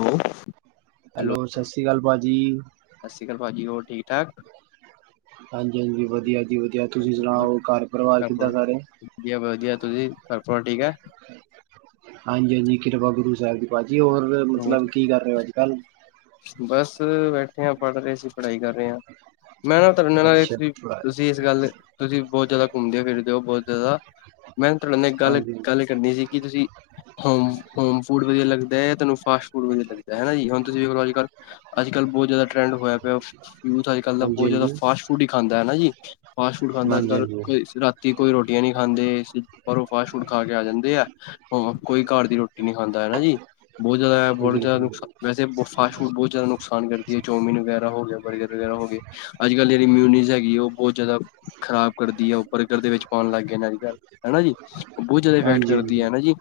Hello hello ਸਤਿ ਸ਼੍ਰੀ ਅਕਾਲ ਭਾਜੀ ਸਤਿ ਸ਼੍ਰੀ ਅਕਾਲ ਭਾਜੀ [unintelligible] ਹਾਂਜੀ ਹਾਂਜੀ ਵਧੀਆ ਜੀ ਵਧੀਆ ਤੁਸੀਂ ਸੁਣਾਓ ਘਰ ਪਰਿਵਾਰ ਕਿੱਦਾਂ ਸਾਰੇ ਵਧੀਆ ਵਧੀਆ ਤੁਸੀਂ ਘਰ ਪਰਿਵਾਰ ਠੀਕ ਹੈ ਹਾਂਜੀ ਹਾਂਜੀ ਕਿਰਪਾ ਗੁਰੂ ਸਾਹਿਬ ਦੀ ਭਾਜੀ ਜੀ ਹੋਰ ਮਤਲਬ ਕੀ ਕਰ ਰਹੇ ਹੋ ਅੱਜ ਕੱਲ੍ਹ ਬਸ ਬੈਠੇ ਆ ਪੜ੍ਹ ਰਹੇ ਸੀ ਪੜਾਈ ਕਰ ਰਹੇ ਹਾਂ ਮੈਂ ਨਾ ਤੁਹਾਡੇ ਨਾਲ ਅੱਛਾ ਤੁਸੀਂ ਇਸ ਗੱਲ ਤੁਸੀਂ ਬਹੁਤ ਜ਼ਿਆਦਾ ਘੁੰਮਦੇ ਹੋ ਫਿਰਦੇ ਹੋ ਬਹੁਤ ਜ਼ਿਆਦਾ ਮੈਂ ਤੁਹਾਡੇ ਨਾਲ ਗੱਲ ਹਾਂਜੀ ਗੱਲ ਕਰਨੀ ਸੀ ਕਿ ਤੁਸੀਂ ਹੋਮ ਹੋਮ ਫੂਡ ਵਧੀਆ ਲੱਗ ਦਾ ਜਾ ਤੁਹਾਨੂੰ ਫਾਸਟ ਫੂਡ ਵਧੀਆ ਲੱਗਦਾ ਹੈਨਾ ਜੀ ਹੁਣ ਤੁਸੀਂ ਵੇਖ ਲੋ ਅੱਜ ਕੱਲ੍ਹ ਅੱਜ ਕੱਲ੍ਹ ਬਹੁਤ ਜ਼ਿਆਦਾ ਟਰੈਂਡ ਹੋਇਆ ਪਿਆ ਯੂਥ ਅੱਜ ਕੱਲ ਦਾ ਹਾਂਜੀ ਬਹੁਤ ਜ਼ਿਆਦਾ ਫਾਸਟ ਫੂਡ ਖਾਂਦਾ ਹੈਨਾ ਜੀ ਫਾਸਟ ਫੂਡ ਖਾਂਦਾ ਅੱਜ ਹਾਂਜੀ ਹਾਂਜੀ ਕੱਲ ਹਾਂਜੀ ਕੋਈ ਰਾਤੀ ਕੋਈ ਰੋਟੀ ਰੋਟੀਆਂ ਨਹੀਂ ਖਾਂਦੇ ਪਰ ਫਾਸਟ ਫੂਡ ਖਾ ਕੇ ਆ ਜਾਂਦੇ ਆ ਹੇ ਕੋਈ ਘਰ ਦੀ ਰੋਟੀ ਨੀ ਖਾਂਦਾ ਹਨਾ ਜੀ ਬਹੁਤ ਜ਼ਿਆਦਾ ਬਹੁਤ ਜ਼ਿਆਦਾ ਬਿਲਕੁਲ ਬਿਲਕੁਲ। ਨੁਕਸਾਨ ਫਾਸਟ ਫੂਡ ਬਹੁਤ ਜ਼ਿਆਦਾ ਨੁਕਸਾਨ ਕਰਦੀ ਹੈ ਚੌਮਿਨ ਵਗੈਰਾ ਹੋ ਗਿਆ ਬਰਗਰ ਵਗੈਰਾ ਹੋ ਗਏ ਅੱਜ ਕਲ ਜਿਹੜੀ ਮਿਊਨੀਜ਼ ਹੈਗੀ ਉਹ ਬਹੁਤ ਜ਼ਿਆਦਾ ਖ਼ਰਾਬ ਕਰਦੀ ਹੈ ਉਹ ਬਰਗਰ ਦੇ ਵਿੱਚ ਪਾਉਣ ਲੱਗ ਗਏ ਇਹਨਾਂ ਘਰ ਹਨਾ ਜੀ ਬਹੁਤ ਜ਼ਿਆਦਾ ਇਫੈਕਟ ਹਾਂਜੀ ਕਰਦੀ ਹਾਂਜੀ ਹੈ ਹਨਾ ਜੀ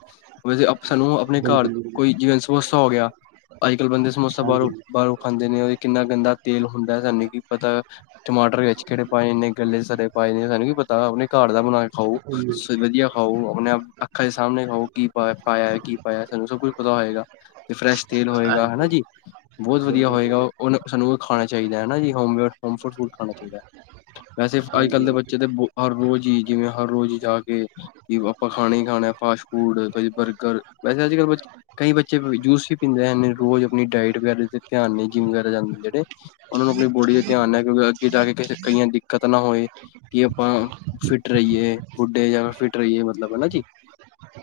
[inaudible] ਸਾਨੂੰ ਆਪਣੇ ਬਿਲਕੁਲ ਘਰ ਬਿਲਕੁਲ ਜੀਵੇਂ ਸਮੋਸਾ ਹੋ ਗਿਆ ਬੰਦੇ ਸਮੋਸਾ ਹਾਂਜੀ ਬਰੋਂ ਬਾਹਰੋਂ ਖਾਂਦੇ ਨੇ ਉਹ ਕਿੰਨਾ ਗੰਦਾ ਤੇਲ ਹੁੰਦਾ ਸਾਨੂੰ ਕੀ ਪਤਾ ਟਮਾਟਰ ਵਿੱਚ ਕਿਹੜੇ ਪਾਏ ਇੰਨੇ ਗੱਲੇ ਸੜੇ ਪਾਏ ਨੇ ਸਾਨੂੰ ਕੀ ਪਤਾ ਆਪਣੇ ਘਰ ਦਾ ਬਣਾ ਖਾਓ ਸ ਵਧੀਆ ਖਾਓ ਆਪਣੇ ਆਪ ਅੱਖਾਂ ਦੇ ਸਾਹਮਣੇ ਖਾਓ ਕੀ ਪਾਇਆ ਕੀ ਪਾਇਆ ਸਾਨੂੰ ਸਭ ਕੁੱਛ ਪਤਾ ਹੋਏਗਾ ਤੇ ਫਰੈਸ਼ ਤੇਲ ਹੋਏਗਾ ਹਨਾ ਹਾਂਜੀ ਜੀ ਬਹੁਤ ਹਾਂਜੀ ਬਿਲਕੁਲ ਵਧੀਆ ਹੋਏਗਾ ਬਿਲਕੁਲ ਉਹਨ ਸਾਨੂੰ ਉਹ ਖਾਣਾ ਚਾਹੀਦਾ ਹਨਾ ਜੀ ਹੋਮ ਮੇਡ ਫੂਡ ਖਾਣਾ ਚਾਹੀਦਾ ਵੈਸੇ ਅੱਜ ਕੱਲ ਹਾਂਜੀ ਦੇ ਹਾਂਜੀ ਬੱਚੇ ਦੇ ਹਰ ਰੋਜ਼ ਜੀ ਜਿਵੇਂ ਹਰ ਰੋਜ਼ ਜਾ ਕੇ ਕਿ ਆਪਾਂ ਖਾਣਾ ਹੀ ਖਾਣਾ ਫਾਸਟ ਫੂਡ ਬਰਗਰ ਵੈਸੇ ਅੱਜ ਕੱਲ ਬ ਕਈ ਬੱਚੇ ਜੂਸ ਵੀ ਪੀਂਦੇ ਹਨ ਰੋਜ਼ ਆਪਣੀ ਡਾਇਟ ਵਗੈਰਾ ਧਿਆਨ ਨਹੀਂ ਜਿੰਮ ਵਗੈਰਾ ਜਾਂਦੇ ਜਿਹੜੇ ਉਹਨਾਂ ਨੂੰ ਆਪਣੀ ਬੋਡੀ ਦੇ ਧਿਆਨ ਨੇ ਕਿਉਂਕਿ ਅੱਗੇ ਜਾ ਕੇ ਕਈਆਂ ਦਿੱਕਤ ਨਾ ਹੋਏ ਕਿ ਆਪਾਂ ਫਿਟ ਰਹੀਏ ਬੁੱਢੇ ਜਾ ਫਿਟ ਰਹੀਏ ਮਤਲਬ ਹਨਾ ਜੀ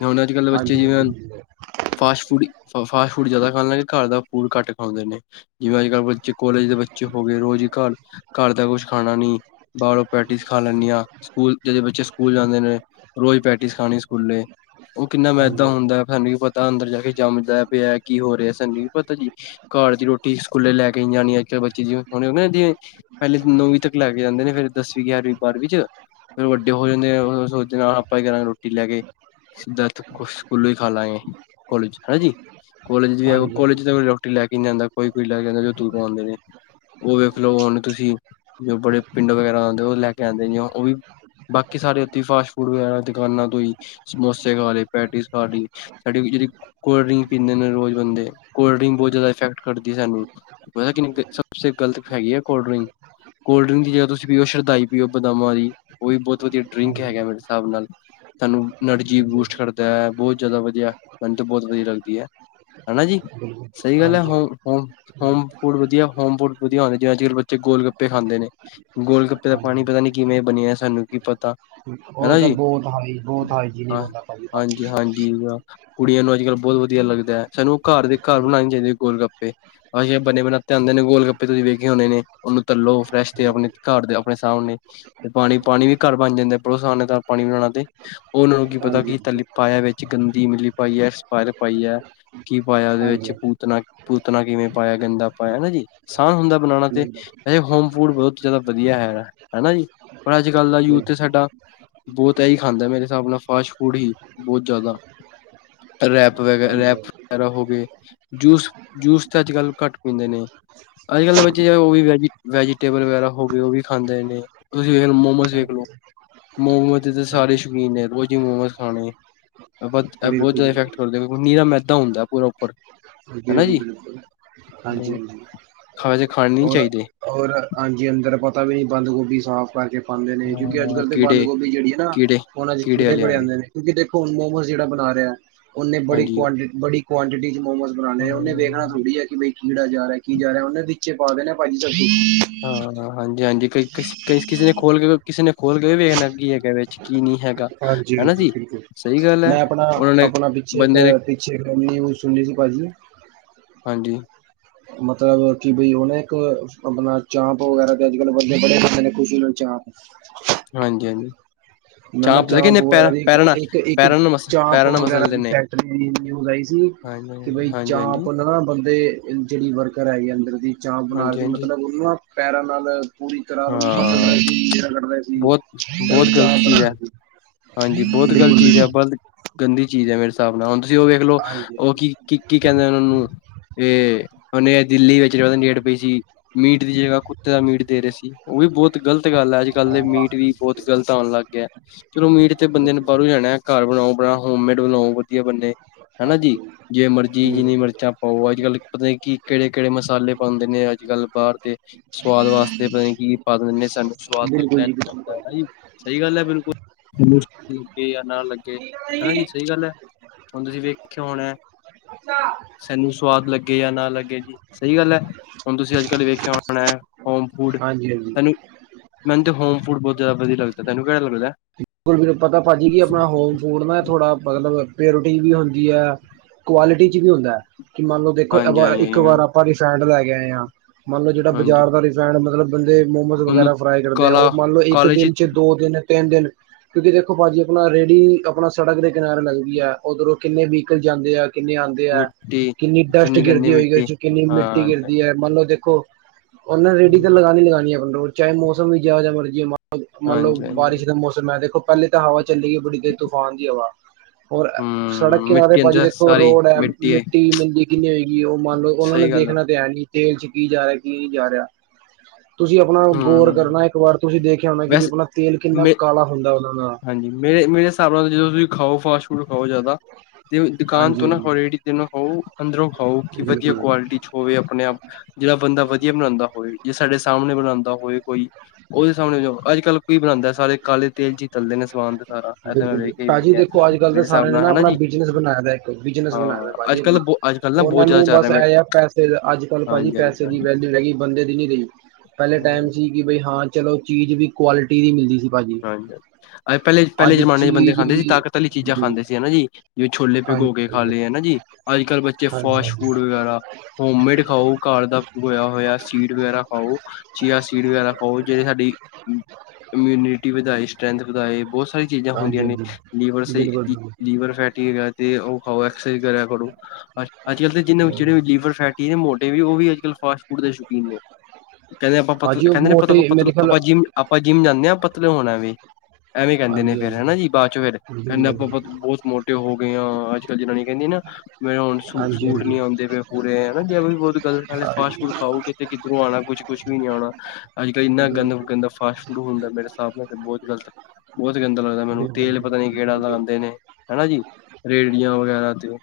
ਹੁਣ ਅੱਜ ਕੱਲ੍ਹ ਬੱਚੇ ਹਾਂਜੀ ਹਾਂਜੀ ਜਿਵੇਂ ਫਾਸਟ ਫੂਡ ਫਾਸਟ ਫੂਡ ਜ਼ਿਆਦਾ ਖਾਣ ਲੱਗੇ ਘਰ ਦਾ ਫੂਡ ਘੱਟ ਖਾਂਦੇ ਨੇ ਜਿਵੇਂ ਅੱਜ ਕੱਲ ਬੱਚੇ ਕੋਲੇਜ ਦੇ ਬੱਚੇ ਹੋ ਗਏ ਰੋਜ਼ ਹੀ ਘਰ ਘਰ ਦਾ ਕੁਛ ਖਾਣਾ ਨੀ ਬਾਹਰੋਂ ਪੇਟਿਸ ਖਾ ਲੈਂਦੀ ਆ ਸਕੂਲ ਜਦੋਂ ਬੱਚੇ ਸਕੂਲ ਜਾਂਦੇ ਨੇ ਰੋਜ਼ ਪੇਟਿਸ ਖਾਣੀ ਸਕੂਲੇ ਉਹ ਕਿੰਨਾ ਮੈਂ ਮੈਦਾਂ ਹਾਂਜੀ ਹਾਂਜੀ ਹਾਂਜੀ ਹੁੰਦਾ ਸਾਨੂੰ ਕੀ ਪਤਾ ਤਾਂ ਅੰਦਰ ਜਾ ਕੇ ਜੰਮਦਾ ਪਿਐ ਕੀ ਹੋ ਰਿਹਾ ਸਾਨੂੰ ਨੀ ਪਤਾ ਜੀ ਘਰ ਦੀ ਰੋਟੀ ਸਕੂਲੇ ਲੈ ਕੇ ਨੀ ਜਾਣੀ ਅੱਜ ਕੱਲ ਬੱਚੇ ਜਿਵੇਂ [unintelligible] ਪਹਿਲੇ ਨੌਵੀਂ ਤੱਕ ਲੈ ਕੇ ਜਾਂਦੇ ਨੇ ਫੇਰ ਦਸਵੀਂ ਗਿਆਰਵੀਂ ਬਾਰਵੀ ਚ ਫਿਰ ਵੱਡੇ ਹੋ ਜਾਂਦੇ ਹੈ ਸੋਚਦੇ ਨਾਲ ਆਪਾਂ ਕੀ ਕਰਾਂਗੇ ਰੋਟੀ ਲੈ ਕੇ ਸਿੱਧਾ ਸਕੂਲੋਂ ਹੀ ਖਾ ਲਾਂਗੇ ਕੋਲੇਜ ਹਂਜੀ ਕਾਲੇਜ ਵੀ ਹਾਂਜੀ ਕਾਲੇਜ ਰੋਟੀ ਲੈ ਕੇ ਨੀ ਜਾਂਦਾ ਕੋਈ ਕੋਈ ਲੈ ਕੇ ਆਂਦਾ ਜੋ ਦੂਰੋਂ ਆਉਂਦੇ ਨੇ ਉਹ ਵੇਖ ਲੋ ਹੁਣ ਤੁਸੀਂ ਜੋ ਬੜੇ ਪਿੰਡ ਵਗੈਰਾ ਆਉਂਦੇ ਹੋ ਉਹ ਲੈ ਕੇ ਆਉਂਦੇ ਜੇ ਉਹ ਵੀ ਬਾਕੀ ਸਾਡੇ ਉੱਥੇ ਫਾਸਟ ਫੂਡ ਵਗੈਰਾ ਦੁਕਾਨਾਂ ਤੋਂ ਹੀ ਸਮੋਸੇ ਖਾ ਲਏ ਪੈਟੀਸ ਖਾ ਲਈ ਸਾਡੀ ਜਿਹੜੀ ਕੋਲਡ ਡਰਿੰਕ ਪੀਂਦੇ ਨੇ ਰੋਜ਼ ਬੰਦੇ ਕੋਲਡ ਡਰਿੰਕ ਬਹੁਤ ਜ਼ਿਆਦਾ ਇਫੈਕਟ ਕਰਦੀ ਸਾਨੂੰ ਪਤੈ ਕਿੰ ਸਭ ਸੇ ਗਲਤ ਹੈਗੀ ਹੈ ਕੋਲਡ ਡਰਿੰਕ ਕੋਲਡ ਡਰਿੰਕ ਦੀ ਜਗ੍ਹਾ ਤੁਸੀਂ ਪੀਓ ਸ਼ਰਧਾਈ ਪੀਓ ਬਦਾਮਾਂ ਦੀ ਉਹ ਵੀ ਬਹੁਤ ਵਧੀਆ ਹਾਂਜੀ ਡਰਿੰਕ ਹਾਂਜੀ ਹੈਗਾ ਮੇਰੇ ਹਿਸਾਬ ਨਾਲ ਸਾਨੂੰ ਐਨਰਜੀ ਹਾਂਜੀ ਬੂਸਟ ਕਰਦਾ ਹੈ ਬਹੁਤ ਜ਼ਿਆਦਾ ਵਧੀਆ ਮੈਨੂੰ ਤਾਂ ਬਹੁਤ ਵਧੀਆ ਲੱਗਦੀ ਹੈ ਹੈਨਾ ਜੀ ਬਿਲਕੁਲ। ਸਹੀ ਗੱਲ ਹੈ ਹਾਂਜੀ ਹੋ ਹੋ ਹੋਮ ਫੂਡ ਵਧੀਆ ਹੋਮ ਫੂਡ ਵਧੀਆ ਹੁੰਦਾ ਜਿਵੇਂ ਅੱਜ ਕੱਲ੍ਹ ਬਚੇ ਗੋਲ ਗੱਪੇ ਖਾਂਦੇ ਨੇ ਗੋਲ ਗੱਪੇ ਦਾ ਹਾਂਜੀ ਪਾਣੀ ਹਾਂਜੀ ਪਤਾ ਨੀ ਕਿਵੇਂ ਬਣਿਆ ਸਾਨੂੰ [inaudible] ਉਹ ਹਨਾ ਤਾਂ ਜੀ ਬਹੁਤ ਹਾਂਜੀ ਬਹੁਤ ਹਾਈ ਜੀਨਿਕ ਹਾਂ ਹੁੰਦਾਂ ਭਾਜੀ ਪਾਣੀ ਹਾਂਜੀ ਹਾਂਜੀ ਕੁੜੀਆਂ ਨੂੰ ਅੱਜ ਕੱਲ੍ਹ ਬਹੁਤ ਵਧੀਆ ਲੱਗਦੈ ਹੈ ਸਾਨੂੰ ਉਹ ਘਰ ਦੇ ਘਰ ਹਾਂਜੀ ਬਣਾਉਣੇ ਚਾਹੀਦੇ ਹੈ ਗੋਲ ਗੱਪੇ ਭਾਜੀ ਐ ਬੰਨੇ ਬੰਨਾਏ ਤੇ ਆਉਂਦੇ ਨੇ ਗੋਲ ਗੱਪੇ ਤੁਸੀਂ ਵੇਖੇ ਹੋਣੇ ਨੇ ਉਹਨੂੰ ਤਲੋ ਫਰੈਸ਼ ਤੇ ਬਿਲਕੁਲ, ਆਪਣੇ ਘਰ ਦੇ ਆਪਣੇ ਸਾਹਮਣੇ ਤੇ ਪਾਣੀ ਪਾਣੀ ਵੀ ਘਰ ਬਣ ਜਾਂਦਾ ਬੜਾ ਅਸਾਨ ਹੈ ਨਾਲ ਪਾਣੀ ਬਣਾਣਾ ਤੇ ਉਹਨਾਂ ਨੂੰ ਕੀ ਪਤਾ ਹਾਂਜੀ ਕੀ ਹਾਂਜੀ ਤੱਲ ਪਾਇਆ ਵਿੱਚ ਗੰਦੀ ਈਮਲੀ ਪਾਈਏ ਐਕਸਪਾਯਰ ਪਾਈਏ ਕੀ ਪਾਇਆ ਉਹਦੇ ਵਿੱਚ ਹਾਂਜੀ ਪੂਤਣਾ ਪੂਤਣਾ ਕਿਵੇਂ ਪਾਇਆ ਗੰਦਾ ਪਾਇਆ ਜੀ ਆਸਾਨ ਹੁੰਦੈ ਬਣਾਉਣਾ ਤੇ ਬਿਲਕੁਲ ਅਜੇ ਹੋਮ ਫੂਡ ਬਹੁਤ ਜ਼ਿਆਦਾ ਵਧੀਆ ਹੈਗਾ ਹੈਨਾ ਜੀ ਪਰ ਅੱਜ ਕੱਲ੍ਹ ਦਾ ਯੂਥ ਬਿਲਕੁਲ, ਤੇ ਸਾਡਾ ਬਹੁਤ ਇਹੀ ਖਾਂਦਾ ਹੈ ਮੇਰੇ ਹਿਸਾਬ ਨਾਲ ਫਾਸਟ ਫੂਡ ਹੀ ਬਹੁਤ ਜ਼ਿਆਦਾ ਰੈਪ ਵ ਹਾਂਜੀ ਰੈਪ ਹਾਂਜੀ ਵਗੈਰਾ ਹੋ ਗਏ ਜੂਸ ਜੂਸ ਤਾਂ ਅੱਜ ਕੱਲ ਘੱਟ ਪੀਂਦੇ ਨੇ ਅੱਜ ਕੱਲ੍ਹ ਦੇ ਬੱਚੇ ਜ ਉਹ ਵੀ ਵੈਜੀ ਵੈਜੀਟੇਬਲ ਵਗੈਰਾ ਹੋ ਗਏ ਉਹ ਵੀ ਖਾਂਦੇ ਨੇ ਤੁਸੀਂ ਵੇਖ ਮੋਮੋਜ਼ ਵੇਖ ਲਓ ਮੋਮੋਜ਼ ਦੇ ਤਾਂ ਸਾਰੇ ਹਾਂਜੀ ਸ਼ੌਕੀਨ ਨੇ ਰੋਜ਼ ਹੀ ਮੋਮੋਜ਼ ਖਾਣੇ ਐ ਬਤ ਐ ਬਹੁਤ ਬਿਲਕੁਲ ਬਿਲਕੁਲ ਸਿਧਾ ਇਫੈਕਟ ਕਰਦੇ ਮੇਰੇ ਕੋਲ ਨੀਰਾ ਮੈ ਦਾ ਹੁੰਦਾ ਪੂਰਾ ਉੱਪਰ ਹਨਾ ਬਿਲਕੁਲ ਜੀ ਬਿਲਕੁਲ ਹਾਂਜੀ ਬਹੁਤ ਹਾਂਜੀ ਖਾ ਜੇ ਖਾਣੇ ਨਹੀਂ ਹੋਰ ਚਾਹੀਦੇ ਹੋਰ ਹਾਂਜੀ ਅੰਦਰ ਪਤਾ ਵੀ ਨੀ ਬੰਦ ਗੋਭੀ ਸਾਫ ਭਰਕੇ ਪਾਉਂਦੇ ਨੇ ਕਿਉਂਕਿ ਅੱਜ ਹਾਂ ਕਲ ਤੇ ਬੰਦ ਕੀੜੇ ਗੋਭੀ ਜਿਹੜੀ ਹੈ ਨਾ ਕੀੜੇ ਉਹਨਾ ਚ ਕੀੜੇ ਵਾਲੇ ਬੜੇ ਆ ਗਏ ਆਉਂਦੇ ਨੇ ਕਿਉਂਕਿ ਦੇਖੋ ਹੁਣ ਮੋਮੋਜ਼ ਜਿਹੜਾ ਬਣਾ ਰਿਹਾ ਉਹਨੇ ਬੜੀ ਹਾਂਜੀ ਕੁਆਂਟੀਟ ਬੜੀ ਕੁਆਂਟੀਟਿ ਚ ਮੋਮੋਸ ਪੁਰਾਣੇ ਉਹਨੇ ਵੇਖਣਾ ਹਾਂ ਥੋੜੀ ਹੈ ਕਿ ਬਈ ਕੀੜਾ ਜਾ ਰਿਹਾ ਕੀ ਜਾ ਰਿਹਾ ਉਹਨੇ ਵਿੱਚੇ ਪਾ ਦੇਣਾ ਭਾਜੀ ਸਬਜ਼ੀ ਹਾਂ ਹਾਂ ਹਾਂਜੀ ਹਾਂਜੀ ਕਈ ਕਿਸ ਕ ਕਿਸੇ ਨੇ ਖੋਲ ਕੇ ਕਿਸੇ ਨੇ ਖੋਲ ਕੇ ਵੇਖਣਾੱ ਕੀ ਹੈਗਾ ਵਿੱਚ ਕੀ ਨਹੀਂ ਹੈਗਾ। ਹਾਂਜੀ ਹਨਾ ਹਾਂਜੀ ਜੀ, ਬਿਲਕੁਲ ਸਹੀ ਗੱਲ ਐ ਮੈਂ ਆਪਣਾ ਉਹਨਾਂ ਨੇ ਆਪਣਾ ਪਿੱਛੇ ਇੱਕ ਬੰਦੇ ਨੇ ਪਿੱਛੇ ਇਕ ਨਿਯੁਜ਼ ਸੁਣੀ ਸੀ ਭਾਜੀ ਹਾਂਜੀ ਮਤਲਬ ਕਿ ਬਈ ਉਹਨੇ ਇੱਕ ਆਪਣਾ ਚਾਂਪ ਵਗੈਰਾ ਤੇ ਅੱਜ ਕਲ ਬੰਦੇ ਬੜੇ ਬਦੇ ਨੇ ਖੁਸ਼ੀ ਨਾਲ ਚਾਂਪ ਹਾਂਜੀ-ਹਾਂਜੀ ਮੈਂ ਨਾ ਪਤਾ ਚਾਂਪ ਕਿੰਨੇ ਵਗੈਰਾ ਪੈਰਾਂ ਦੀ ਪੈਰਾਂ ਨਾਲ ਇੱਕ ਇੱਕ ਪੈਰਾਂ ਨਾਲ ਮਸ ਚਾਂਪ ਪੈਰਾਂ ਨਾਲ ਵਗੈਰਾ ਮਸਲਦੇ ਦੀ ਨੇ ਫੈਕਟਰੀ ਦੀ ਨਿਊਜ਼ ਆਈ ਸੀ ਹਾਂਜੀ, ਕਿ ਹਾਂਜੀ, ਬਈ ਹਾਂਜੀ, ਚਾਂਪ ਹਾਂਜੀ, ਨਾ ਨਾ ਬੰਦੇ ਜਿਹੜੀ ਵਰਕਰ ਹੈਗੀ ਅੰਦਰ ਦੀ ਚਾਹ ਬਣਾਰ ਹਾਂਜੀ ਦੀ ਹਾਂਜੀ ਮਤਲਬ ਉਹਨਾਂ ਪੈਰਾਂ ਨਾਲ ਪੂਰੀ ਤਰ ਹਾਂ ਸੀਰਾ ਕੱ ਸੀ ਬਹੁਤ ਬਹੁਤ ਚਾ ਗ਼ਲਤ ਚੀਜ਼ ਐ। ਬਣਾਹੇ ਸੀ ਹਾਂਜੀ ਬਹੁਤ ਬਿਲਕੁਲ ਬਿਲਕੁਲ ਬਣਾ ਹੁਣ ਤੁਸੀਂ ਉਹ ਵੇਖ ਲਓ ਹਾਂਜੀ ਉਹ ਕੀ ਕੀ ਕੀ ਕਹਿੰਦੇ ਉਹਨਾਂ ਨੂੰ ਇਹ ਉਹਨੇ ਦਿੱਲੀ ਵਿੱਚ ਜ ਡੇਟ ਪਈ ਸੀ ਮੀਟ ਦੀ ਜਗ੍ਹਾ ਕੁੱਤੇ ਦਾ ਮੀਟ ਦੇ ਰਹੇ ਸੀ। ਉਹ ਵੀ ਬਹੁਤ ਗ਼ਲਤ ਗੱਲ ਹੈ ਅੱਜ ਕੱਲ ਦੇ ਮੀਟ ਵੀ ਹਾਂਜੀ ਬਹੁਤ ਹਾਂ ਗ਼ਲਤ ਆਉਣ ਲੱਗ ਗਿਆ ਚਲੋ ਮੀਟ ਤੇ ਬੰਦੇ ਨੂੰ ਬਿਲਕੁਲ ਬਾਹਰੋਂ ਜਾਣਾ ਘਰ ਬਣਾਓ ਬਣਾ ਹੋਮਮੇਡ ਬਣਾਓ ਵਧੀਆ ਬੰਦੇ ਹਨਾ ਜੀ ਹਾਂਜੀ ਜੇ ਮਰਜੀ ਜਿੰਨੀ ਬਿਲਕੁਲ ਮਿਰਚਾਂ ਪਾਓ ਅੱਜ ਕੱਲ ਪਤਾ ਕਿ ਕਿਹੜੇ ਕਿਹੜੇ ਮਸਾਲੇ ਪਾਉਂਦੇ ਨੇ ਅੱਜ ਕੱਲ ਬਾਹਰ ਦੇ ਸਵਾਦ ਵਾਸਤੇ ਪਤਾ ਨ ਕੀ ਪਤਾ ਦਿੰਦੇ ਸਾਨੂੰ ਸਵਾਦ ਲੱਗਦਾ ਨ ਜੀ ਬਿਲਕੁਲ ਲੱਗਦਾ ਸਹੀ ਗੱਲ ਹੈ ਬਿਲਕੁਲ ਠੀਕ ਆ ਨਾਲ ਲੱਗੇ ਠੀਕ ਹੈ ਹਨਾ ਜੀ ਸਹੀ ਗੱਲ ਹੈ। ਹੁਣ ਤੁਸੀਂ ਵੇਖਿ ਹੋਣਾ ਅੱਛਾ ਸੈਨੂੰ ਸਵਾਦ ਲੱਗਿਆ ਲੱਗੇਜਾਂ ਨਾ ਲੱਗੇ ਜੀ ਸਹੀ ਗੱਲ ਹੈ ਹੁਣ ਤੁਸੀਂ ਅੱਜ ਕੱਲ੍ਹ ਵੇਖਿਆ ਹੋਣਾ ਹੋ ਬੂਡ ਹਾਂਜੀ ਹਾਂਜੀ ਅ ਮੈਨੂੰ ਹੋਮ ਫੂਡ ਬਹੁਤ ਜ਼ਦਾ ਵਧੀਆ ਲਗਦਾ ਤੈਨੂੰਹੜਾ ਲਗਦਾ। ਬਿਲਕੁਲ ਵੀ ਨੀ ਪਤਾ ਭਾਜੀ ਨੂੰ ਕਿ ਆਪਣਾ ਹੋਮ ਫੂਡ ਨਾ ਥੋੜ੍ਹਾ ਮਤਲਬ ਪਿਓਰਿਟੀ ਵੀ ਹੁੰਦੀ ਹੈ ਕੁਆਲਿਟੀ 'ਚ ਵੀ ਹੁੰਦਾ। ਕਿ ਮੰਨ ਲੋ ਦੇਖੋ ਹਾਂਜੀ ਹਾਂਜੀ ਇੱਕ ਹਾਂਜੀ ਵਾਰ ਆਪਾਂ ਰਿਫੈਂਡ ਲੈ ਕੇ [inaudible] ਹਾਂ। ਮੰਨ ਲਓ ਜਿਹੜਾ ਹਾਂਜੀ ਬਾਜ਼ਾਰ ਦਾ ਰੇਫਾਇੰਡ ਮਤਲਬ ਬੰਦੇ ਮੋਮੋਸ ਉਹਨੂੰ ਵਗੈਰਾ ਫਰਾਈ ਕਰਦੇ ਆ ਕਾਲਾ ਉਹ ਮੰਨ ਲਓ ਇੱਕ ਕਾਲੇ ਦਿਨ ਚ ਦੋ ਦਿਨ ਤਿੰਨ ਦਿਨ ਕਿਉਂਕਿ ਦੇਖੋ ਭਾਜੀ ਆਪਣਾ ਰੇਹੜੀ ਆਪਣਾ ਸੜਕ ਦੇ ਕਿਨਾਰੇ ਲੱਗਦੀ ਹੈ ਉੱਧਰੋਂ ਕਿੰਨੇ ਵੇਹਿਕਲ ਜਾਂਦੇ ਆ। ਕਿੰਨੇ ਆਉਂਦੇ ਹੈ ਮਿੱਟੀ ਕਿੰਨੀ ਡਸਟ ਗੰਦੀ ਗਿਰਦੀ ਮਿੱਟੀ ਹੋਏਗੀ ਕਿੰਨੀ ਹਾਂ ਮਿੱਟੀ ਗਿਰਦੀ ਹੈ ਮੰਨ ਲਓ ਦੇਖੋ ਉਹਨਾਂ ਨੇ ਰੇਡੀ ਤਾਂ ਹਾਂਜੀ ਲਗਾਨੀ ਲਗਾਉਣੀ ਹੈ ਆਪ ਰੋਜ਼ ਚਾਹੇ ਮੌਸਮ ਵੀ ਜਿਹੋ ਜਿਹਾ ਮਰਜ਼ੀ ਹੋਏ ਮਤਲਬ ਹਾਂਜੀ ਬਾਰਿਸ਼ ਦਾ ਮੌਸਮ ਦੇਖੋ ਪਹਿਲੇ ਤਾਂ ਹਵਾ ਚੱਲੀ ਹੈ ਬੜੀ ਦੇਰ ਤੂਫਾਨ ਦੀ ਹਵਾ । ਹੋਰ ਸੜਕ ਹਮ ਕਿਨਾਰੇ ਮਿੱਟੀ ਭਾਜੀ ਅੰਦਰ ਦੇਖੋ ਸਾਰੀ ਰੋਡ ਹੈ ਮਿੱਟੀ ਮੰਡੀ ਕਿੰਨੀ ਹੋਏਗੀ ਉਹ ਮੰਨ ਲਓ ਉਹਨਾ ਨੇ ਸਹੀ ਗੱਲ ਦੇਖਣਾ ਤਾਂ ਹੈ ਨਹੀਂ ਤੇਲ ਚ ਕੀ ਜਾ ਰਿਹਾ ਕੀ ਨਹੀ ਜਾ ਰਿਹਾ। ਤੁਸੀਂ ਆਪਣਾ ਗੌਰ ਕਰਨਾ ਹਮ ਇੱਕ ਵਾਰ ਤੁਸੀਂ ਦੇਖਿਆ ਹੋਣਾ ਕਿ ਵੀ ਵੈਸੇ ਆਪਣਾ ਤੇਲ ਕਿੰਨਾ ਮੇ ਹੁੰਦਾ ਦਾ ਹਾਂਜੀ ਮੇਰੇ ਮੇਰੇ ਹਿਸਾਬ ਨਾਲ ਜਦੋਂ ਤੁਸੀਂ ਖਾਓ ਫਾਸਟ ਫੂਡ ਖਾਓ ਜ਼ਿਆਦਾ ਤੇ ਦੁਕਾਨ ਤੋਂ ਹਾਂਜੀ ਨਾ ਹਾਂਜੀ ਖਾਉ ਰੇਹੜੀ ਤੋ ਨਾ ਖਾਓ ਅੰਦਰੋਂ ਖਾਓ ਕਿ ਵਧੀਆ ਬਿਲਕੁਲ ਕੁਆਲਿਟੀ ਚ ਹੋਵੇ ਆਪਣੇ ਆਪ ਜਿਹੜਾ ਬੰਦਾ ਵਧੀਆ ਬਣਾਉਂਦਾ ਹੋਵੇ ਜੇ ਸਾਡੇ ਸਾਹਮਣੇ ਬਣਾਉਂਦਾ ਹੋਵੇ ਕੋਈ। ਉਹਦੇ ਸਾਹਮਣੇ ਜੋ ਅੱਜ ਕੱਲ੍ਹ ਬਣਾਉਦਾ ਸਾਰੇ ਕਾਲੇ ਤੇਲ ਚ ਹੀ ਨੇ ਸਮਾਨ ਤੇ ਸਾਰਾ ਇਹ ਤੇ ਮੈਂ ਬਿਲਕੁਲ ਵੇਖਿਆ ਹੀ ਭਾਜੀ ਵੇਖਿਆ ਦੇਖੋ ਅੱਜ ਕੱਲ ਮੇਰੇ ਤਾਂ ਹਿਸਾਬ ਸਾਰਿਆਂ ਨੇ ਨਾਲ ਨਾ ਹਨਾ ਆਪਣਾ ਜੀ ਬਿਜਨਸ ਬਣਾਇਆ ਪਿਆ ਦਾ ਇੱਕ ਬਿਜਨਸ ਬਣਾਏ ਹਾਂ ਦਾ ਅੱਜ ਭਾਜੀ ਆਪਣਾ ਕੱਲ ਅੱਜ ਕੱਲ੍ਹ ਨਾ ਉਹਨਾਂ ਬਹੁਤ ਜ਼ਿਆਦਾ ਨੂੰ ਚੱਲ ਬਸ ਰਿਹਾ ਇਹ ਆ ਪੈਸੇ ਅੱਜ ਕੱਲ ਭਾਜੀ ਹਾਂਜੀ ਹਾਂਜੀ ਪੈਸੇ ਦੀ ਹਾਂਜੀ ਵੈਲਿਊ ਰਹਿ ਗਈ ਬੰਦੇ ਦੀ ਨੀ ਰਹੀ ਪਹਿਲੇ ਹਾਂ ਟਾਈਮ ਸੀ ਕਿ ਬਈ ਹਾਂ ਚਲੋ ਚੀਜ਼ ਵੀ ਕੁਆਲਿਟੀ ਦੀ ਮਿਲਦੀ ਸੀ ਭਾਜੀ ਹਾਂਜੀ ਪਹਿਲੇ ਪਹਿਲੇ ਅੱਜ ਜਮਾਨੇ ਚ ਬੰਦੇ ਚੀਜ਼ ਖਾਂਦੇ ਵੀ ਸੀ ਤਾਕਤ ਵਾਲੀ ਚੀਜ਼ਾਂ ਜੀ, ਖਾਂਦੇ ਸੀ ਹਨਾ ਜੀ ਜਿਵੇਂ ਛੋਲੇ ਹਾਂਜੀ ਭਿਗੋ ਕੇ ਖਾ ਹਾਂਜੀ ਲਏ ਹਨਾ ਜੀ ਅੱਜ ਕੱਲ੍ਹ ਬੱਚੇ ਹਾਂਜੀ ਫਾਸਟ ਫੂਡ ਵਗੈਰਾ ਹੋਮੇਡ ਖਾਓ ਘਰ ਦਾ ਭਿਗੋਆ ਹੋਇਆ ਸੀਡ ਵਗੈਰਾ ਖਾਓ ਚੀਆ ਸੀਡ ਵਗੈਰਾ ਖਾਓ ਜਿਹੜੇ ਸਾਡੀ ਇਮਿਊਨਿਟੀ ਵਧਾਏ ਸਟਰ੍ਰੈਂਥ ਵਧਾਏ ਬਹੁਤ ਸੀਆਂ ਚੀਜ਼ਾਂ ਹੁੰਦੀਆਂ ਹਾਂਜੀ ਨੇ ਲੀਵਰ ਹਾਂਜੀ ਸ ਬਿਲਕੁਲ ਲੀਵਰ ਫੈਟੀ ਹੈਗਾ ਤੇ ਉਹ ਖਾਓ ਐਕਸਰਸਾਈਜ਼ ਕਰਿਆ ਕਰੋ ਅੱਜ ਕੱਲ ਜਿ ਬਿਲਕੁਲ ਜਿਹੜੇ ਵੀ ਲੀਵਰ ਫੈਟੀ ਨੇ ਮੋਟੇ ਵੀ ਉਹ ਵੀ ਅੱਜ ਕੱਲ ਫਾਸਟ ਫੂਡ ਦੇ ਸ਼ੌਕੀਨ ਨੇ ਕਹਿੰਦੇ ਆਪਾਂ ਭਾਜੀ ਪਤਲਾ ਉਹ ਮੋਟੇ ਮੇਰੇ ਕਹਿੰਦੇ ਖਿਆਲ ਆਪਾਂ ਜਿਮ ਆਪਾਂ ਜਿੰਮ ਜਾਂਦੇ ਹਾਂ ਆਪਾਂ ਐਵੇਂ ਕਹਿੰਦੇ ਨੇ ਹਾਂਜੀ ਫਿਰ ਹੈ ਹਾਂਜੀ ਨਾਂ ਜੀ ਬਾਅਦ ਚੋਂ ਫਿਰ ਕਹਿੰਦੇ ਆਪਾਂ ਬਿਲਕੁਲ ਬਤ ਬਹੁਤ ਮੋਟੇ ਹੋ ਗਏ ਹਾਂ ਅੱਜ ਕੱਲ ਜਨਾਨੀ ਕਹਿੰਦੀ ਨਾ ਮੇਰਾ ਹੁਣ ਸੂ ਹਾਂਜੀ ਸੂਟ ਹਾਂਜੀ ਨੀ ਆਉਂਦੇ ਪਏ ਪੂਰੇ ਹਨਾ ਜੇ ਬਤ ਗਲਤ ਫਾਸਟ ਫੂਡ ਖਾਓ ਕਿਤੇ ਕਿਧਰੋਂ ਆਉਣਾ ਕੁ ਕੁਛ ਵੀ ਨੀ ਆਉਣਾ ਅੱਜ ਕੱਲ੍ਹ ਇੰਨਾ ਬਿਲ ਗੰਦਾ ਫਾਸਟ ਫੂਡ ਹੁੰਦਾ ਮੇਰਾ ਬਹੁਤ ਗਲਤ ਬਹੁਤ ਗੰਦਾ ਲੱਗਦਾ ਮੈਨੂੰ ਤੇਲ ਬਿਲਕੁਲ ਪਤਾ ਨੀ ਕਿਹੜਾ ਬਿਲਕੁਲ ਪਾਉਂਦੇ ਨੇ ਹੈ ਨਾਂ ਜੀ ਰੇੜੀਆਂ ਵਗੈਰਾ ਤੇ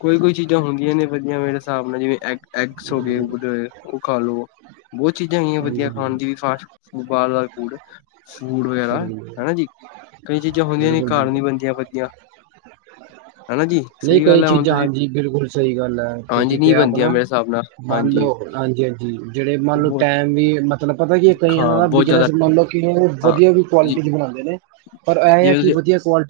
ਕੋਈ ਕੋਈ ਚੀਜ਼ਾਂ ਹੁੰਦੀਆਂ ਨੇ ਵਧੀਆ ਮੇਰੇ ਹਿਸਾਬ ਨਾਲ ਜਿਵੇਂ ਐਗਸ ਹੋ ਗਏ ਉਹ ਖਾ ਲੋ ਬਹੁਤ ਚੀਜ਼ਾਂ ਹੈਗੀਆ ਹਾਂਜੀ ਵਧੀਆ ਖਾਣ ਬਿਲਕੁਲ ਦੀ ਵੀ ਫਾਸਟ ਫੂਡ ਫੂਡ ਵਗੈਰਾ ਬਿਲਕੁਲ ਹੈ ਨਾਂ। ਬਿਲਕੁਲ ਬਿਲਕੁਲ ਬਣਦੀਆਂ ਵਧੀਆ ਹਨਾ ਜੀ ਨਹੀਂ ਸਹੀ ਕਈ ਗੱਲ ਹੈ ਹੁਣ ਚੀਜ਼ਾਂ ਤੁਸੀਂ ਹਾਂਜੀ ਬਿਲਕੁਲ ਸਹੀ ਗੱਲ ਹੈ ਹਾਂਜੀ ਤੁਸੀਂ ਨਹੀਂ ਕਿਹਾ ਬਣਦੀਆਂ ਆਪਣਾ ਮੇਰੇ ਹਿਸਾਬ ਨਾਲ ਮੰਨ ਹਾਂਜੀ ਲਓ ਹਾਂਜੀ ਹਾਂਜੀ ਜਿਹੜੇ ਮੰਨ ਲਓ ਬਹੁਤ ਟੈਮ ਵੀ ਮ ਤੁਹਾਨੂੰ ਪਤਾ ਕਿ ਕਈਆਂ ਹਾਂ ਦਾ ਬਹੁਤ ਜ਼ਿਆਦਾ ਬਿਜਨਸ ਮੰਨ ਲਓ ਕਈਆਂ ਨੂੰ ਹਾਂ ਵਧੀਆ ਵੀ ਜੀ, ਕੁਆਲਿਟੀਜ਼ ਬਣਾਓ। ਪਰ ਇਹ ਹੈ ਜਿਵੇਂ ਕਿ ਤੁਸੀਂ ਵਧੀਆ ਕੁਆਲਟੀ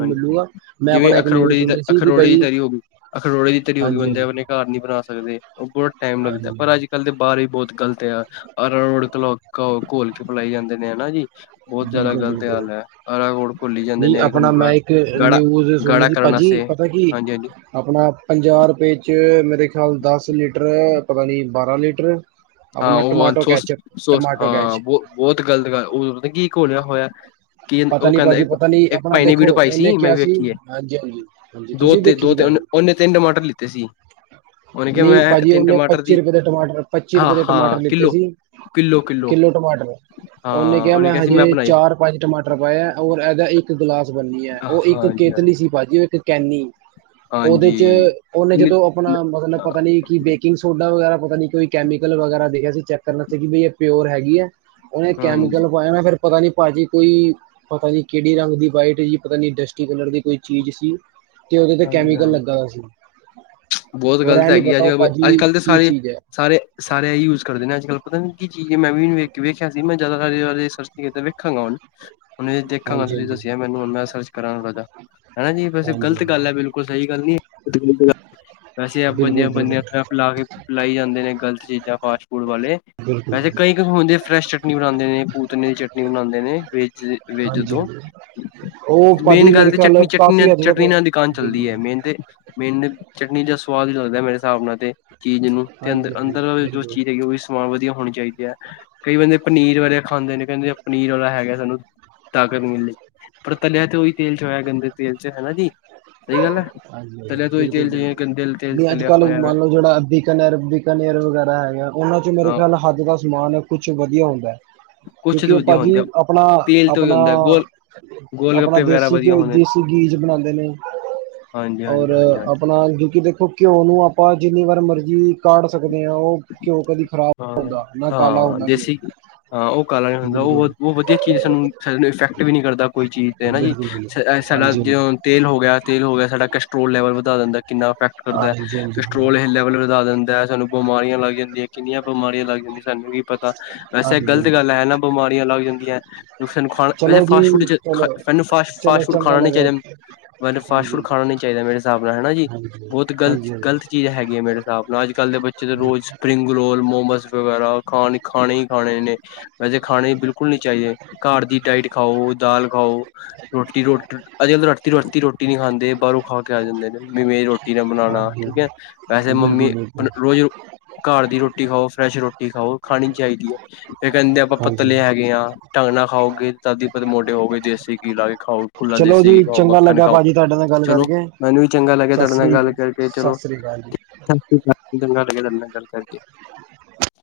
ਹਾਂਜੀ ਮੈਂ ਜਿਵੇਂ ਆਪਣਾ ਇੱਕ ਨਿਊਜ਼ ਅਖਰੋੜੇ ਦੀ ਸੁਣੀ ਸੀ ਕਿ ਅਖਰੋੜੇ ਦੀ ਬਈ ਤਰੀ ਹੋ ਗਈ ਅਖਰੋੜੇ ਦੀ ਤਰੀ ਹੋ ਗਈ ਹਾਂਜੀ ਬੰਦੇ ਹਾਂਜੀ ਆਪਣੇ ਘਰ ਨੀ ਬਣਾ ਸਕਦੇ, ਉਹ ਬਹੁਤ ਟਾਈਮ ਲੱਗਦਾ ਹਾਂਜੀ ਪਰ ਅੱਜ-ਕੱਲ੍ਹ ਦੇ ਬਾਹਰ ਵੀ ਬਹੁਤ ਗਲਤ ਆ ਅਰੋੜ ਕਲੋ ਘੋਲ ਕੇ ਪਿਲਾਏ ਜਾਂਦੇ ਨੇ ਹਨਾ ਜੀ। ਬਹੁਤ ਜ਼ਿਆਦਾ ਬਿਲਕੁਲ ਗ਼ਲਤ ਬਿਲਕੁਲ ਹਾਲ ਹੈ, ਅਰਾਕੋੋੜ ਘੁੱਲੀ ਜਾਂਦੇ ਨਹੀਂ ਨੇ। ਆਪਣਾ ਉਹਨੂੰ ਮੈਂ ਗੜ ਇੱਕ ਗਾੜਾ ਨਿਊਜ ਸੁਣੀ ਗਾੜਾ ਸੀ ਕਰਨ ਭਾਜੀ ਵਾਸਤੇ ਪਤਾ ਕੀ ਹਾਂਜੀ ਹਾਂਜੀ ਆਪਣਾ ਪੰਜਾਹ ਰੁਪਏ ਚ ਮੇਰੇ ਖਿਆਲ ਦਸ ਲੀਟ ਰ ਪਤਾ ਨਹੀਂ ਬਾਰਾਂ ਲੀਟਰ ਹਾਂ ਆਪਣਾ ਉਹ ਟਮਾਟੋ ਸੋ ਕੈਚਅਪ ਸੋਸ ਟਮਾਟੋ ਹਾਂ ਕੈਚ ਬਹੁ ਬਹੁਤ ਗਲਤ ਗੱਲ ਉਹ ਪਤਾ ਕੀ ਘੋਲਿਆ ਹੋਇਆ ਕੀ ਕ ਪਤਾ ਉਹ ਨਹੀਂ ਕਹਿੰਦਾ ਭਾਜੀ ਪਤਾ ਨਹੀਂ ਇੱਕ ਆਪਣਾ ਭਾਈ ਨੇ ਦੇਖੋ ਵੀਡਿਓ ਪਾਈ ਉਹਨੇ ਸੀ ਮੈਂ ਕਿਹਾ ਵੀ ਵੇਖੀ ਏ ਹਾਂਜੀ ਹਾਂਜੀ ਹਾਂਜੀ ਦੋ ਤੁਸੀਂ ਦੇਖੀ ਦੋ ਸੀ ਨ ਭਾਜੀ ਉਹਨੇ ਤਿੰਨ ਟਮਾਟਰ ਲਿੱਤੇ ਸੀ ਉਹਨੇ ਕਿਹਾ ਨਹੀਂ ਮੈਂ ਭਾਜੀ ਤਿੰਨ ਉਹਨੇ ਟਮਾਟਰ ਦੀ ਰੁਪਏ ਦੇ ਟਮਾਟਰ ਹਾਂ ਹਾਂ ਟਮਾਟਰ ਲਿੱਤੇ ਕਿੱਲੋ ਸੀ ਕਿੱਲੋ ਟਮਾਟਰ ਉਹਨੇ ਕਿਹਾ ਮੈਂ ਹਜੇ ਤੇ ਚਾਰ ਪੰਜ ਟਮਾਟਰ ਪਾਇਆ ਔਰ ਇਹਦਾ ਇੱਕ ਗਿਲਾਸ ਬੰਨੀ ਹੈ ਉਹ ਇੱਕ ਹਾਂਜੀ ਕੇਤਲੀ ਹਾਂਜੀ ਸੀ ਪਾਜੀ ਉਹ ਇੱਕ ਕੈਨੀ ਉਹਦੇ ਹਾਂਜੀ ਚ ਉਹਨੇ ਇੰਨੇ ਜਦੋਂ ਆਪਣਾ ਮਤਲਬ ਪਤਾ ਨੀ ਕਿ ਬੇਕਿੰਗ ਸੋਡਾ ਵਗੈਰਾ ਪਤਾ ਨੀ ਕੋਈ ਕੈਮੀਕਲ ਵਗੈਰਾ ਦੇਖਿਆ ਸੀ ਚੈੱਕ ਕਰਨਾ ਸੀ ਕਿ ਬਈ ਇਹ ਪਿਓਰ ਹੈਗੀ ਐ। ਉਹਨੇ ਹਾਂਜੀ ਕੈਮੀਕਲ ਪਾਇਆ ਨਾ ਫੇਰ ਪਤਾ ਨੀ ਭਾਜੀ ਕੋਈ ਪਤਾ ਨੀ ਕਿਹੜੀ ਰੰਗ ਦੀ ਵਾਈਟ ਜੀ ਪਤਾ ਨੀ ਡਸਟੀ ਕਲਰ ਦੀ ਕੋਈ ਚੀਜ਼ ਸੀ। ਤੇ ਉਹਦੇ ਤੇ ਹਾਂਜੀ- ਕੈਮੀਕਲ ਹਾਂਜੀ ਲੱਗਾ ਦਾ ਸੀ ਬਹੁਤ ਹੋਰ ਗ਼ਲਤ ਇਹ ਨੀ ਹੈਗੀ ਪਤਾ ਅੱਜ- ਉਹ ਕੱਲ ਅੱਜ ਭਾਜੀ ਕੱਲ੍ਹ ਤਾਂ ਕੀ ਸਾਰੇ ਚੀਜ਼ ਹੈ -ਸਾਰੇ -ਸਾਰੇ ਇਹੀ ਯੂਜ ਕਰਦੇ ਨੇ ਅੱਜ ਕੱਲ ਪਤਾ ਨੀ ਕੀ ਮੈਂ ਵੀ ਵੇਖ ਕੇ ਵੇਖਿਆ ਮੈਂ ਜਿਆਦਾਤਰ ਸਰਚ ਵੇਖਾਂਗਾ ਹੁਣ ਹੁਣ ਦੇਖਾਂਗਾ ਹਾਂਜੀ ਤੁਸੀਂ ਹਾਂਜੀ ਦੱਸਿਆ ਮੈਨੂੰ ਸਰਚ ਕਰ ਹਨਾ ਜੀ ਵੈਸੇ ਗਲ ਹਾਂਜੀ ਤ ਗੱਲ ਹੈ ਹਾਂਜੀ ਬਿਲਕੁਲ ਸਹੀ ਗੱਲ ਨੀ ਵੈਸੇ ਆਪਾਂ ਬਿਲਕੁਲ ਬੰਦਿਆਂ ਬਿਲਕੁਲ ਨੂੰ ਲ ਪਿਲਾਈ ਜਾਂਦੇ ਨੇ ਗਲਤ ਚੀਜ਼ਾਂ ਫਾਸਟ ਵਾਲੇ ਬਿਲਕੁਲ ਵੈਸੇ ਕਈ- ਕਈ ਹੁੰਦੇ ਨੇ ਫਰੈਸ਼ ਚਟਨੀ ਬਣਾਦੇ ਨੇ ਪੂਤਨੇ ਦੀ ਚਟਨੀ ਨਵੀ ਬਣਾਂਦੇ ਨੇ ਵੇ ਹਾਂਜੀ- ਹਾਂਜੀ ਉਹ ਮੇਨ ਭਾਜੀ ਮੇਰੇ ਗੱਲ ਤੇ ਖਿਆਲ ਚਟਨੀ ਚਟਨੀ ਨਾਲ ਕਾਫੀ ਅੱਜ ਤੱਕ ਚਟਨੀ ਨਾਲ ਚੱਲਦੀ ਬਿਲਕੁਲ ਹੈ ਮੇਨ ਤੇ ਮੈਨੂੰ ਚਟਨੀ ਦਾ ਸਵਾਦ ਹੀ ਲੱਗਦਾ ਮੇਰੇ ਹਿਸਾਬ ਨਾਲ ਤੇ ਚੀਜ਼ ਨੂੰ ਤੇ ਅੰਦਰ ਹਾਂਜੀ ਹਾਂਜੀ -ਅੰਦਰ ਜੋ ਬਿਲਕੁਲ ਚੀਜ਼ ਹੈਗੀ ਉਹ ਵੀ ਸਮਾਨ ਵਧੀਆ ਹੋਣੀ ਚਾਹੀਦੇ ਹੈ। ਕਈ ਬੰਦੇ ਪਨੀਰ ਵਾਲੇ ਖਾਂਦੇ ਨੇ ਕਹਿੰਦੇ ਪਨੀਰ ਵਾਲਾ ਹੈਗਾ ਸਾਨੂੰ ਤਾਕਤ ਮਿਲੀ ਪਰ ਤਲਿਆ ਤੇ ਉਹੀ ਤੇਲ ਚ ਹੋਇਆ ਗੰਦੇ ਤੇਲ ਚ ਹਨਾ ਜੀ। ਸਹੀ ਗੱਲ ਹੈ ਹਾਂਜੀ ਹਾਂਜੀ ਤਲਿਆ ਤੋਂ ਉਹੀ ਬਿਲਕੁਲ- ਤੇਲ ਚ ਬਿਲਕੁਲ ਗੰਦੇ ਤੇਲ ਚ ਨਹੀਂ ਅੱਜ ਤਲਿਆ ਕਲ ਹੋਇਆ ਵ ਮੰਨ ਲਓ ਜਿਹੜਾ ਬੀਕਾਨੇਰ ਬੀਕਾਨੇਰ ਵਗੈਰਾ ਹੈਗਾ ਉਹਨਾਂ ਚ ਮੇਰੇ ਹਾਂ ਖਿਆਲ ਹੱਦ ਦਾ ਸਮਾਨ ਕੁਛ ਵਧੀਆ ਹੁੰਦਾ ਹੈ। ਕੁਛ ਕਿਉਂਕਿ ਤਾਂ ਉਹ ਵਧੀਆ ਹੁੰਦੇ ਆ, ਭਾਜੀ ਆਪਣਾ- ਤੇਲ ਤੋਂ ਹੀ ਹੁੰਦਾ ਗੋਲ ਆਪਣਾ- ਗੋਲ ਆਪਣਾ ਗੱਪੇ ਵਗੈਰਾ ਦੇਸੀ ਵਧੀਆ ਘ ਹੁੰਦੇ ਦੇਸੀ ਗੀਜ ਬਣਾਉਂਦੇ ਨੇ। ਹਾਂਜੀ ਔਰ ਹਾਂਜੀ ਹਾਂਜੀ ਹਾਂਜੀ ਆਪਣਾ ਜਿਕ ਦੇ ਘਿਓ ਨੂੰ ਆਪਾਂ ਜਿੰਨੀ ਵਾਰ ਮਰਜ਼ੀ ਕਾਢ ਸਕ ਸਕਦੇ ਹਾਂ। ਉਹ ਕਿਉ ਕਦੇ ਹਾਂ- ਹਾਂ ਦੇਸੀ ਹਾਂ। ਉਹ ਕਾਲਾ ਨੀ ਹੁੰਦਾ ਬਿਲਕੁਲ ਉਹ ਵਧੀਆ ਚੀਜ਼ ਸਾਨੂੰ ਸਾਡ ਇਫੈਕਟ ਵੀ ਨੀ ਕਰਦਾ। ਕੋਈ ਚੀਜ਼ ਤੇ ਹਨਾ ਜੀ ਬਿਲਕੁਲ ਬਿਲਕੁਲ ਸਾਡਾ ਹਾਂਜੀ ਜੇ ਹਾਂਜੀ ਤੇਲ ਹੋ ਗਿਆ, ਤੇਲ ਹੋ ਗਿਆ। ਕੈਸਟਰੋਲ ਲੈਬਲ ਵਧਾ ਦਿੰਦਾ, ਕਿੰਨਾ ਇਫੈਕਟ ਕਰਦਾ ਹਾਂਜੀ ਹਾਂਜੀ ਕੈਸਟਰੋਲ ਬਿਲਕੁਲ। ਲੈਬਲ ਵਧਾ ਦਿੰਦਾ। ਸਾਨੂੰ ਬਿਮਾਰੀਆਂ ਲੱਗ ਜਾਂਦੀਆ ਕਿੰਨੀਆਂ ਬਿਮਾਰੀਆਂ ਲੱਗ ਜਾਂਦੀਆਂ ਸਾਨੂੰ ਕੀ ਪਤਾ, ਵੈਸੇ ਹਾਂਜੀ ਗ਼ਲਤ ਹਾਂਜੀ। ਗੱਲ ਹੈ ਨਾ ਬਿਮਾਰੀਆਂ ਲੱਗ ਜਾਂਦੀਆਂ- ਸਾਨੂੰ ਖਾਣਾ ਵੈਸੇ ਚਲੋ ਜੀ ਫਾਸਟ ਫੂਡ ਚਲੋ ਮੈਨੂੰ ਫਾਸਟ ਚਲੋ ਫਾਸਟ ਫੂਡ ਚੰਗਾ ਖਾਣਾ ਨੀ ਲੱਗਾ ਚਾਹੀਦਾ ।ਮੈਨੂੰ ਫਾਟ ਫੂਡ ਹਾਂਜੀ ਖਾਣਾ ਨ ਨਹੀਂ ਚਾਹੀਦਾ। ਮੇਰੇ ਹਿਸਾਬ ਨਾਲ ਹਨ ਹੈਾ ਜੀ, ਹਾਂਜੀ, ਬਹੁਤ ਗ਼ਲਤ ਹਾਂਜੀ, -ਗਲਤ ਹਾਂਜੀ, ਚੀਜ਼ ਹੈਗੀ ਹੈ। ਮੇਰੇ ਹਿਸਾਬ ਨਾਲ ਅੱਜ ਕੱਲ੍ਹ ਦੇ ਬੱਚੇ ਦੇ ਰੋਜ਼ ਹਾਂਜੀ, ਸਪਰਿੰਗ ਮੋਮਸ ਵਗੈਰਾ ਖਾ ਖਾਣੇ ਹੀ ਖਾਣੇ ਵੈਸੇ ਖਾਣੇ ਹੀ ਬਿਲਕੁਲ ਨਹੀਂ ਚਾਹੀਏ। ਘਰ ਡਾਈਟ ਖਾਓ, ਦਾਲ ਖਾਓ, ਰੋਟੀ ਰੋ ਅੱਜ ਕੱਲ ਰਾਤੀ- ਰੋਤੀ ਰੋਟੀ ਨਹੀਂ ਖਾਂਦੇ। ਬਾਹਰੋਂ ਖਾ ਕੇ ਆ ਜਾਂਦੇ ਨੇ ਮਵੇਂ ਰੋਟੀ ਨਾ ਬਣਾਉਣਾ। ਹਾਂਜੀ। ਠੀਕ ਹੈ, ਵੈਸੇ ਮੰਮੀ ਬਿਲਕੁਲ, ਬਿਲਕੁਲ ਰੋਜ਼ ਘਰ ਦੀ ਰੋਟੀ ਖਾਓ, ਫਰੈਸ਼ ਰੋਟੀ ਖਾਓ, ਖਾਣੀ ਚਾਹੀਦੀ ਆ। ਫੇਰ ਕਹਿੰਦੇ ਆਪਾਂ ਹਾਂਜੀ, ਪਤਲੇ ਹੈਗੇ ਆ। ਢੰਗਣਾ ਖਾ ਤਦੀ ਪਤੀ ਮੋਟੇ ਹੋ ਗਏ ।ਦੇਸੀ ਘੀ ਲਾ ਕੇ ਖਾਓ, ਖੁੱਲਾ ਚਲੋ ਦੇਸੀ ਘੀ ਜੀ ਖਾਓ, ਚੰਗਾ ਮੱਖਣ ਲੱਗਾ ਖਾਓ, ਭਾਜੀ ਤੁਹਾਡੇ ਨਾਲ ਗੱਲ ਚਲੋ, ਕਰਕੇ। ਮੈਨੂੰ ਵੀ ਚੰਗਾ ਲੱਗਿਆ ਸਤਿ ਤੁਹਾਡੇ ਨਾਲ ਸ੍ਰੀ, ਗੱਲ ਕਰਕੇ ਸਤਿ ਚਲੋ, ਸ੍ਰੀ ਅਕਾਲ ਜੀ। ਚੰਗਾ ਲੱਗਿਆ। ਤੁਹਾਡੇ ਨਾਲ ਗੱਲ [inaudible]